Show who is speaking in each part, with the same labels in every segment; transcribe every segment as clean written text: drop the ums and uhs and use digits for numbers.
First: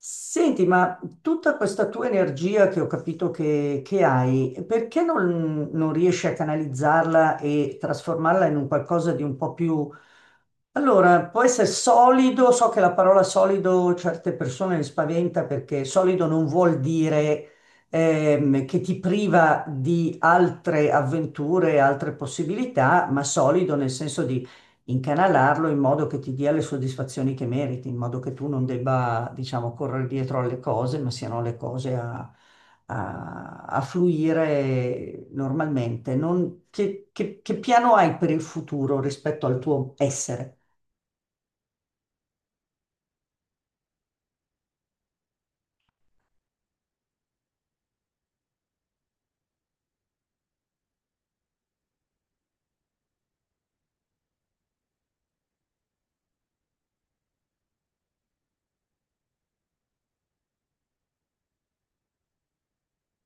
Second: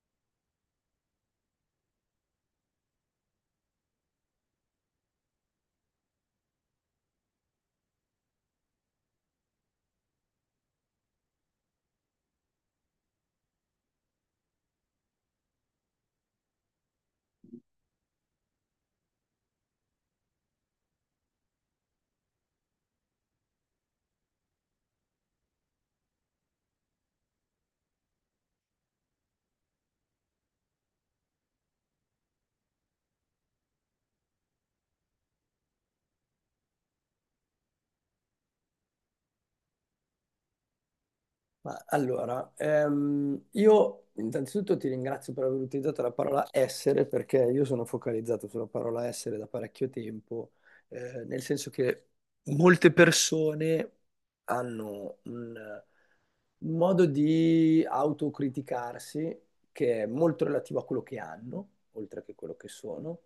Speaker 1: Senti, ma tutta questa tua energia che ho capito che hai, perché non riesci a canalizzarla e trasformarla in un qualcosa di un po' più... Allora, può essere solido, so che la parola solido certe persone le spaventa perché solido non vuol dire che ti priva di altre avventure, altre possibilità, ma solido nel senso incanalarlo in modo che ti dia le soddisfazioni che meriti, in modo che tu non debba, diciamo, correre dietro alle cose, ma siano le cose a, a fluire normalmente. Che, che piano hai per il futuro rispetto al tuo essere?
Speaker 2: Ma allora, io intanzitutto ti ringrazio per aver utilizzato la parola essere perché io sono focalizzato sulla parola essere da parecchio tempo, nel senso che molte persone hanno un modo di autocriticarsi che è molto relativo a quello che hanno, oltre che quello che sono,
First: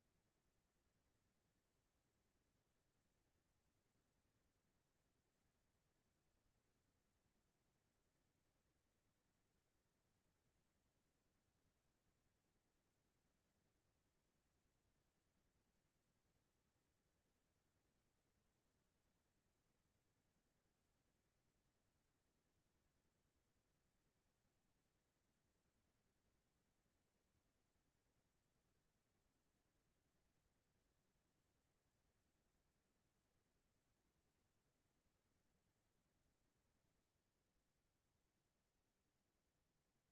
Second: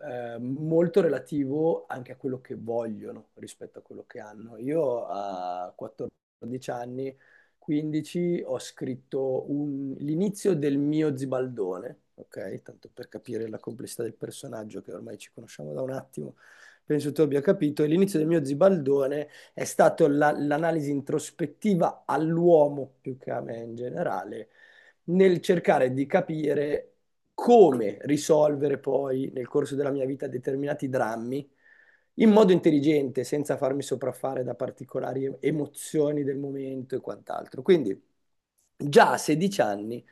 Speaker 2: molto relativo anche a quello che vogliono rispetto a quello che hanno. Io a 14 anni 15 ho scritto l'inizio del mio Zibaldone, ok? Tanto per capire la complessità del personaggio che ormai ci conosciamo da un attimo, penso tu abbia capito. E l'inizio del mio Zibaldone è stato l'analisi introspettiva all'uomo più che a me in generale, nel cercare di capire come risolvere poi nel corso della mia vita determinati drammi in modo intelligente, senza farmi sopraffare da particolari emozioni del momento e quant'altro. Quindi già a 16 anni,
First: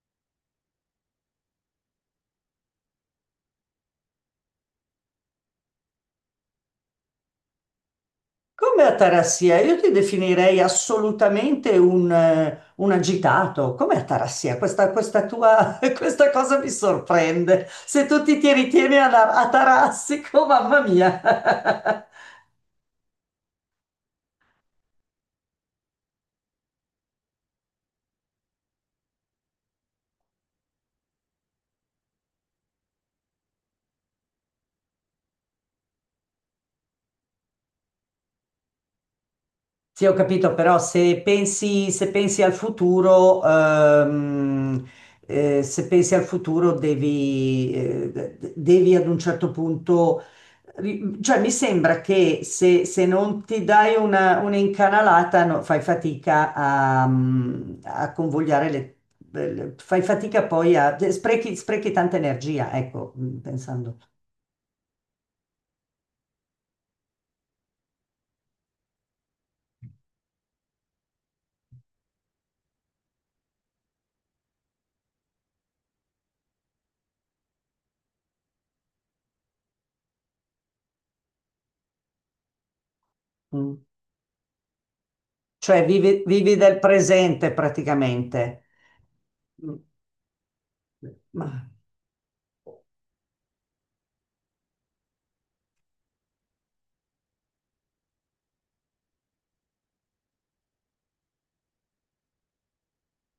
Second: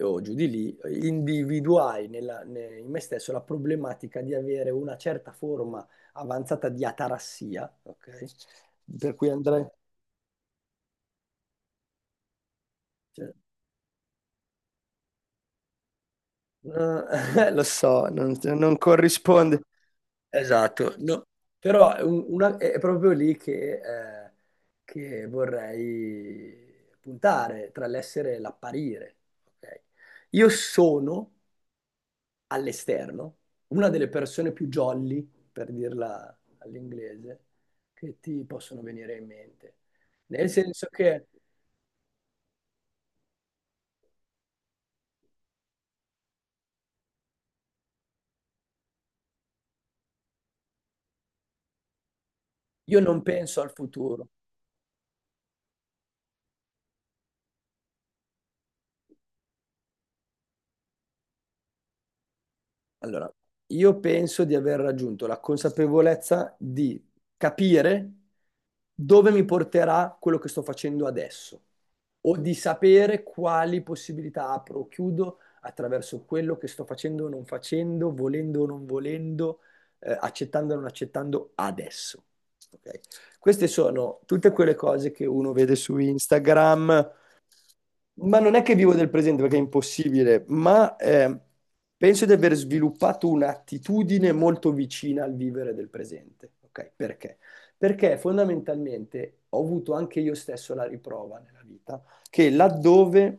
Speaker 2: o giù di lì, individuai in me stesso la problematica di avere una certa forma avanzata di atarassia, ok?
Speaker 1: Come
Speaker 2: Per cui
Speaker 1: Atarassia,
Speaker 2: andrei...
Speaker 1: io ti definirei assolutamente un
Speaker 2: cioè,
Speaker 1: agitato. Come Atarassia? Questa tua, questa cosa mi
Speaker 2: lo
Speaker 1: sorprende. Se
Speaker 2: so,
Speaker 1: tu
Speaker 2: non
Speaker 1: ti, ti
Speaker 2: non
Speaker 1: ritieni
Speaker 2: corrisponde.
Speaker 1: atarassico, mamma
Speaker 2: Esatto,
Speaker 1: mia.
Speaker 2: no. Però è, è proprio lì che vorrei puntare, tra l'essere e l'apparire. Ok? Io sono all'esterno una delle persone più jolly, per dirla all'inglese, che ti possono venire in mente.
Speaker 1: Sì, ho
Speaker 2: Nel
Speaker 1: capito, però
Speaker 2: senso che
Speaker 1: se pensi al futuro, se pensi al futuro devi, devi ad un certo punto, cioè mi sembra che
Speaker 2: io
Speaker 1: se
Speaker 2: non
Speaker 1: non
Speaker 2: penso
Speaker 1: ti
Speaker 2: al
Speaker 1: dai
Speaker 2: futuro.
Speaker 1: un'incanalata, no, fai fatica a, a convogliare le, fai fatica poi a, sprechi tanta energia, ecco,
Speaker 2: Allora,
Speaker 1: pensando.
Speaker 2: io penso di aver raggiunto la consapevolezza di capire dove mi porterà quello che sto facendo adesso o di sapere quali possibilità apro o chiudo attraverso quello che sto facendo o non facendo, volendo o non volendo, accettando o non accettando adesso. Ok? Queste
Speaker 1: Mm.
Speaker 2: sono tutte quelle cose che uno vede
Speaker 1: Cioè
Speaker 2: su
Speaker 1: vivi del
Speaker 2: Instagram,
Speaker 1: presente
Speaker 2: ma non è
Speaker 1: praticamente.
Speaker 2: che vivo del presente perché è
Speaker 1: Mm.
Speaker 2: impossibile, ma
Speaker 1: Ma...
Speaker 2: penso di aver sviluppato un'attitudine molto vicina al vivere del presente. Ok, perché? Perché fondamentalmente ho avuto anche io stesso la riprova nella vita che laddove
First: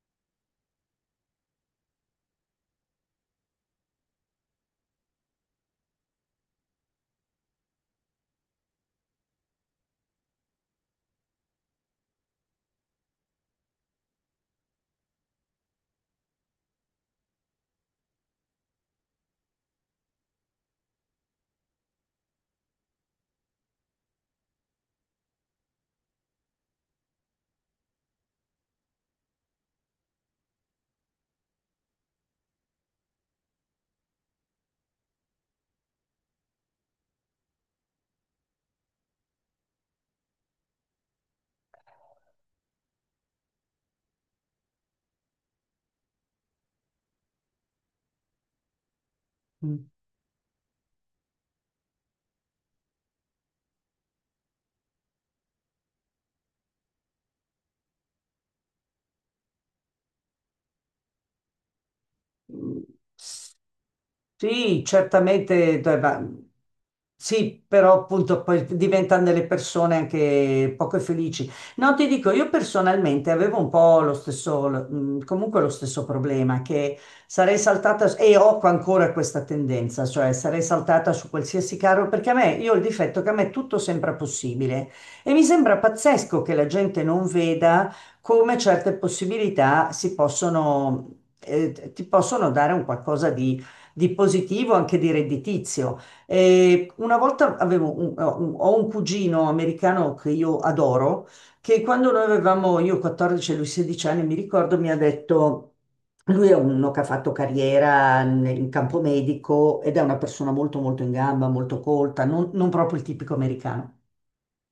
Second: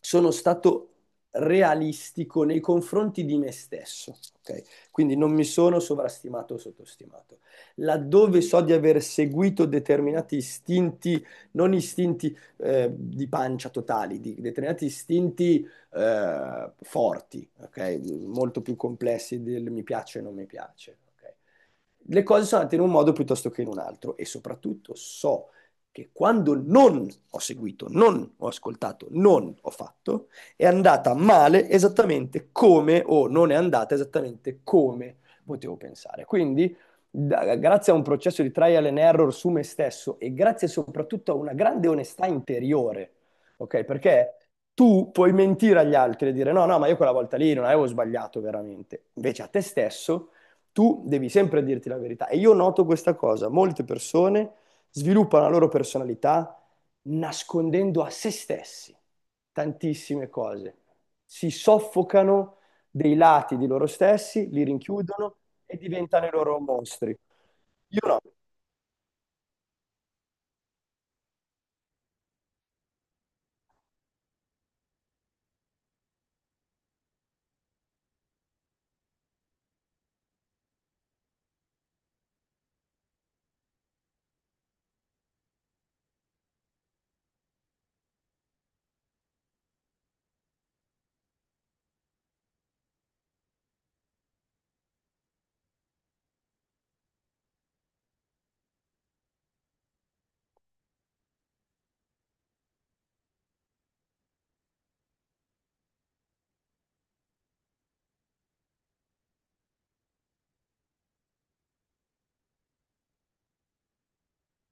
Speaker 2: sono stato realistico nei confronti di me stesso, ok? Quindi non mi sono sovrastimato o sottostimato. Laddove so di aver seguito determinati istinti non istinti di pancia totali, di determinati istinti forti, ok? Molto più complessi del mi piace e non mi piace. Ok? Le cose sono andate in un modo piuttosto che in un altro e soprattutto so che quando non ho seguito, non ho ascoltato, non ho fatto, è andata male esattamente come o non è andata esattamente come potevo pensare. Quindi, grazie a un processo di trial and error su me stesso e grazie soprattutto a una grande onestà interiore, ok? Perché tu puoi mentire agli altri e dire no, no, ma io quella volta lì non avevo sbagliato veramente. Invece a te stesso tu devi sempre dirti la verità. E io noto questa cosa, molte persone sviluppano la loro personalità nascondendo a se stessi tantissime cose, si soffocano
Speaker 1: Mm.
Speaker 2: dei lati di loro stessi, li
Speaker 1: Sì,
Speaker 2: rinchiudono e
Speaker 1: certamente, dai, va-
Speaker 2: diventano i loro mostri.
Speaker 1: sì, però
Speaker 2: Io no.
Speaker 1: appunto poi diventano delle persone anche poco felici. No, ti dico, io personalmente avevo un po' lo stesso, comunque lo stesso problema, che sarei saltata, e ho ancora questa tendenza, cioè sarei saltata su qualsiasi carro, perché a me, io ho il difetto che a me tutto sembra possibile e mi sembra pazzesco che la gente non veda come certe possibilità si possono, ti possono dare un qualcosa di positivo, anche di redditizio. Una volta ho un cugino americano che io adoro, che quando noi avevamo, io 14 e lui 16 anni, mi ricordo, mi ha detto... Lui è uno che ha fatto carriera in campo medico ed è una persona molto molto in gamba, molto colta, non proprio il tipico americano.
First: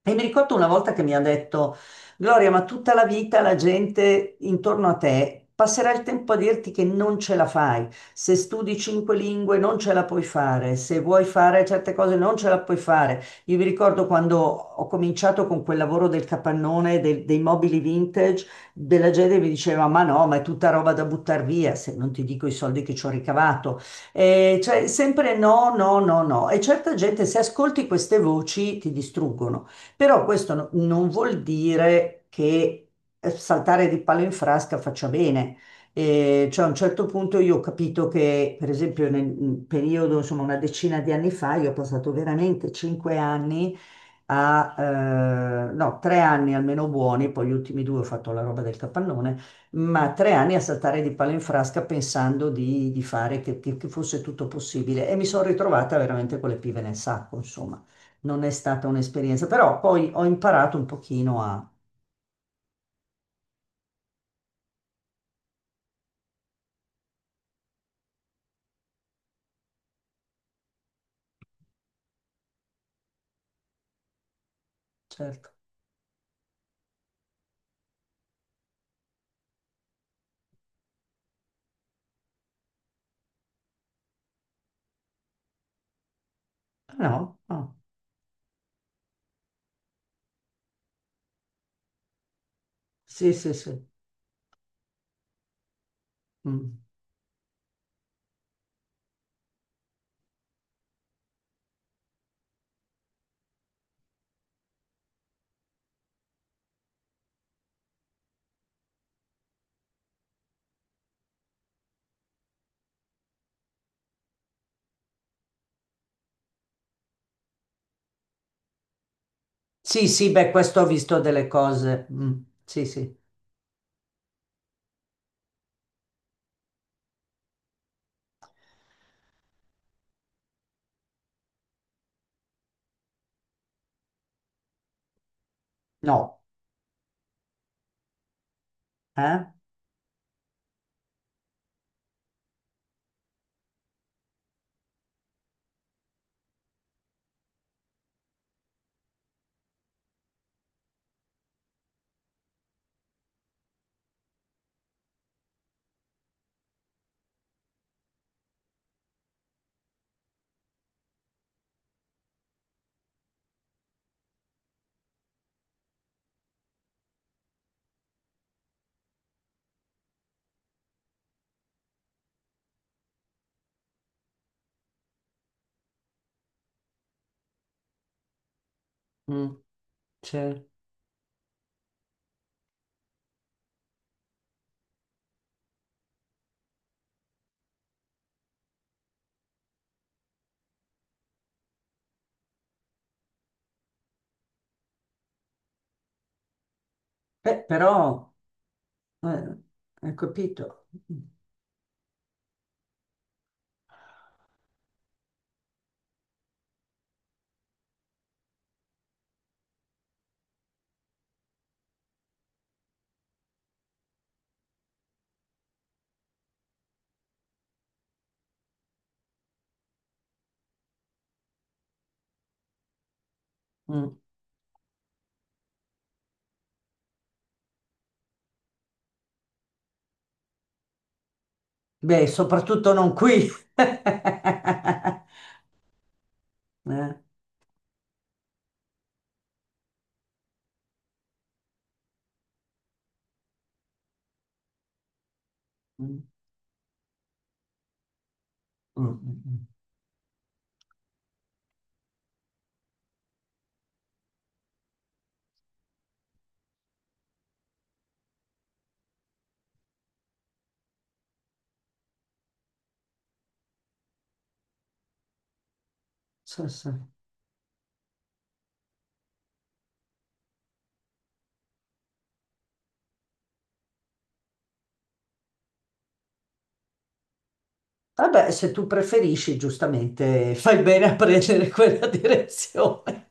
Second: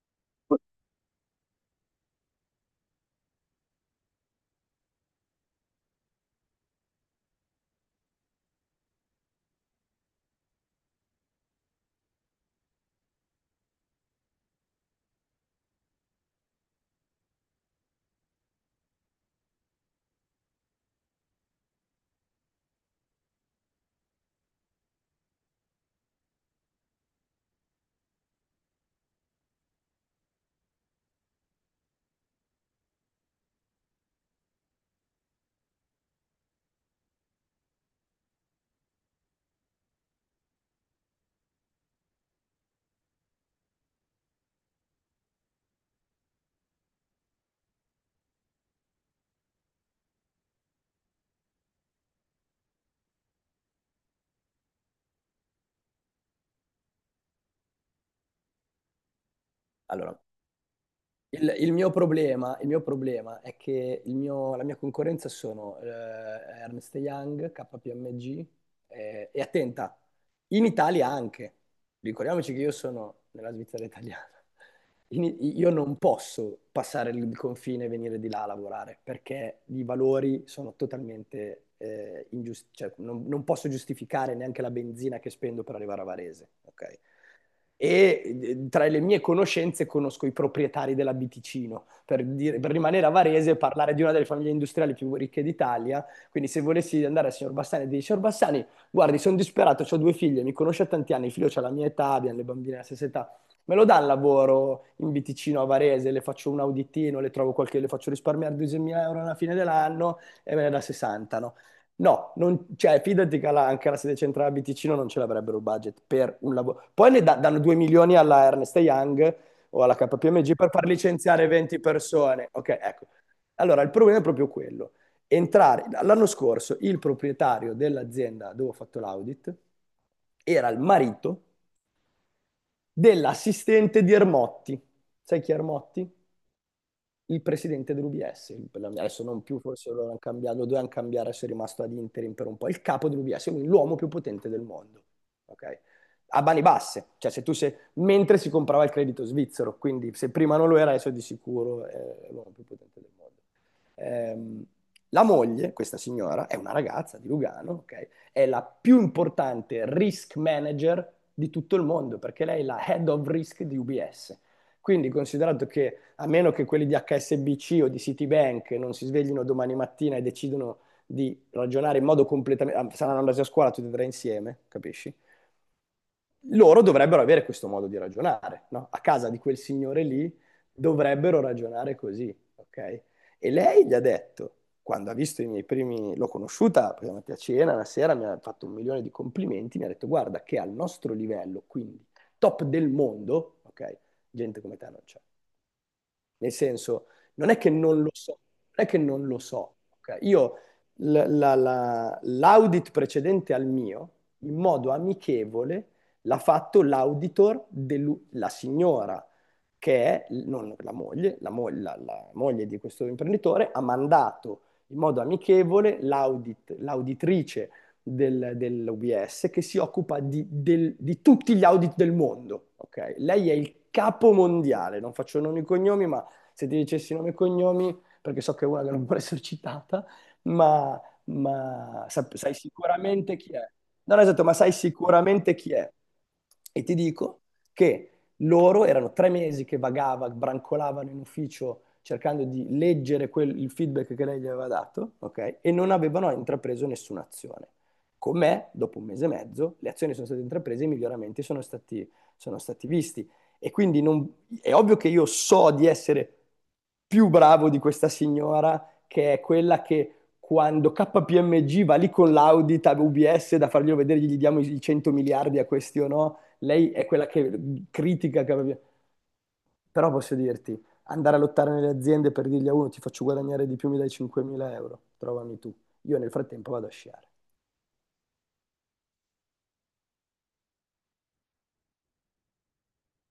Speaker 1: E mi ricordo una volta che mi ha detto, Gloria, ma tutta la vita la gente intorno a te passerà il tempo a dirti che non ce la fai. Se studi cinque lingue non ce la puoi fare, se vuoi fare certe cose non ce la puoi fare. Io mi ricordo quando ho cominciato con quel lavoro del capannone, dei mobili vintage, della gente mi diceva, ma no, ma è tutta roba da buttare via, se non ti dico i soldi che ci ho ricavato. Cioè, sempre no, no, no, no. E certa gente, se ascolti queste voci, ti distruggono. Però questo non vuol dire che saltare di palo in frasca faccia bene. Cioè a un certo punto io ho capito che, per esempio, nel nel periodo, insomma, una decina di anni fa, io ho passato veramente cinque anni a, no, tre anni almeno buoni, poi gli ultimi due ho fatto la roba del capannone, ma tre anni a saltare di palo in frasca pensando di fare che, che fosse tutto possibile e mi sono ritrovata veramente con le pive nel sacco, insomma non è stata un'esperienza, però poi
Speaker 2: Allora,
Speaker 1: ho imparato un pochino
Speaker 2: Il,
Speaker 1: a...
Speaker 2: il mio problema, il mio problema è che la mia concorrenza sono Ernst Young, KPMG, e attenta, in Italia anche. Ricordiamoci che io sono nella Svizzera italiana,
Speaker 1: Certo,
Speaker 2: io non posso passare il confine e venire di là a lavorare perché i valori sono totalmente ingiusti, cioè non posso giustificare neanche la benzina che spendo per arrivare a Varese, ok?
Speaker 1: no, no. Ah,
Speaker 2: E tra le mie conoscenze conosco i proprietari della Biticino, per, per rimanere a
Speaker 1: sì,
Speaker 2: Varese
Speaker 1: sì,
Speaker 2: e
Speaker 1: sì.
Speaker 2: parlare di una delle famiglie industriali più ricche d'Italia. Quindi se
Speaker 1: Mm.
Speaker 2: volessi andare al signor Bassani e dire, signor Bassani, guardi, sono disperato, ho due figlie, mi conosce da tanti anni, il figlio ha la mia età, abbiamo le bambine alla stessa età, me lo dà il lavoro in Biticino a Varese, le faccio un auditino, le trovo qualche, le faccio risparmiare 2.000 euro alla fine dell'anno e me ne dà 60, no? No, cioè, fidati che anche la sede centrale a Biticino non ce l'avrebbero il budget per un lavoro. Poi ne danno 2 milioni alla Ernst Young o alla
Speaker 1: Sì, sì, beh,
Speaker 2: KPMG per
Speaker 1: questo
Speaker 2: far
Speaker 1: ho visto delle
Speaker 2: licenziare 20
Speaker 1: cose. Mm.
Speaker 2: persone. Ok,
Speaker 1: Sì,
Speaker 2: ecco.
Speaker 1: sì.
Speaker 2: Allora, il problema è proprio quello. Entrare, l'anno scorso il proprietario dell'azienda dove ho fatto l'audit era il marito dell'assistente di Ermotti. Sai chi è Ermotti?
Speaker 1: No,
Speaker 2: Il presidente dell'UBS. Adesso non
Speaker 1: eh?
Speaker 2: più, forse loro hanno cambiato, lo dovevano cambiare, se è rimasto ad interim per un po'. Il capo dell'UBS, quindi l'uomo più potente del mondo. Ok? A mani basse, cioè se tu sei, mentre si comprava il credito svizzero, quindi se prima non lo era, adesso di sicuro è l'uomo più potente del mondo. Ehm, la moglie, questa signora, è una ragazza di Lugano, ok? È la più importante risk manager di tutto il mondo perché lei è la head of risk di UBS. Quindi, considerato che a meno che quelli di HSBC o di Citibank non si sveglino domani mattina e decidono di ragionare in modo completamente... ah, saranno andati a scuola tutti e tre insieme, capisci? Loro dovrebbero avere questo modo di ragionare, no? A casa di quel
Speaker 1: Mm.
Speaker 2: signore lì
Speaker 1: C'è-
Speaker 2: dovrebbero ragionare così, ok? E lei gli ha detto, quando ha visto i miei primi, l'ho conosciuta, perché è andata a cena, una sera mi ha fatto un milione di complimenti, mi ha detto, guarda che al nostro livello, quindi top del mondo, ok? Gente come te non c'è. Nel senso, non è
Speaker 1: Beh,
Speaker 2: che non lo
Speaker 1: però,
Speaker 2: so, non è che non lo
Speaker 1: eh,
Speaker 2: so.
Speaker 1: hai
Speaker 2: Ok? Io
Speaker 1: capito. Mm.
Speaker 2: l'audit precedente al mio, in modo amichevole, l'ha fatto l'auditor, della signora che è non la moglie, la moglie di questo imprenditore ha mandato in modo amichevole l'auditrice dell'UBS che si occupa di, di tutti gli audit del mondo. Ok? Lei è il
Speaker 1: Mm.
Speaker 2: capo mondiale, non faccio nomi e cognomi, ma se ti dicessi nomi e cognomi, perché so che è una che non vuole essere citata, ma,
Speaker 1: Beh,
Speaker 2: sai
Speaker 1: soprattutto non
Speaker 2: sicuramente
Speaker 1: qui.
Speaker 2: chi è. Non esatto, ma sai sicuramente chi è. E ti
Speaker 1: Eh.
Speaker 2: dico che loro erano 3 mesi che vagava, brancolavano in ufficio cercando di leggere il feedback che lei gli aveva dato, ok? E non
Speaker 1: Mm.
Speaker 2: avevano intrapreso nessuna azione. Con me, dopo
Speaker 1: Mm,
Speaker 2: un mese e
Speaker 1: mm, mm.
Speaker 2: mezzo, le azioni sono state intraprese e i miglioramenti sono stati visti. E quindi è ovvio che io so di essere più bravo di questa signora, che è quella che quando KPMG va lì con l'audit a UBS da farglielo vedere, gli diamo i 100 miliardi a questi o no,
Speaker 1: Sì, sì.
Speaker 2: lei è quella che critica, però posso dirti, andare a lottare nelle aziende per dirgli a uno ti faccio guadagnare di più, mi dai 5.000 euro, trovami tu. Io nel frattempo vado a sciare.
Speaker 1: Vabbè, se tu preferisci, giustamente, fai bene a prendere quella direzione.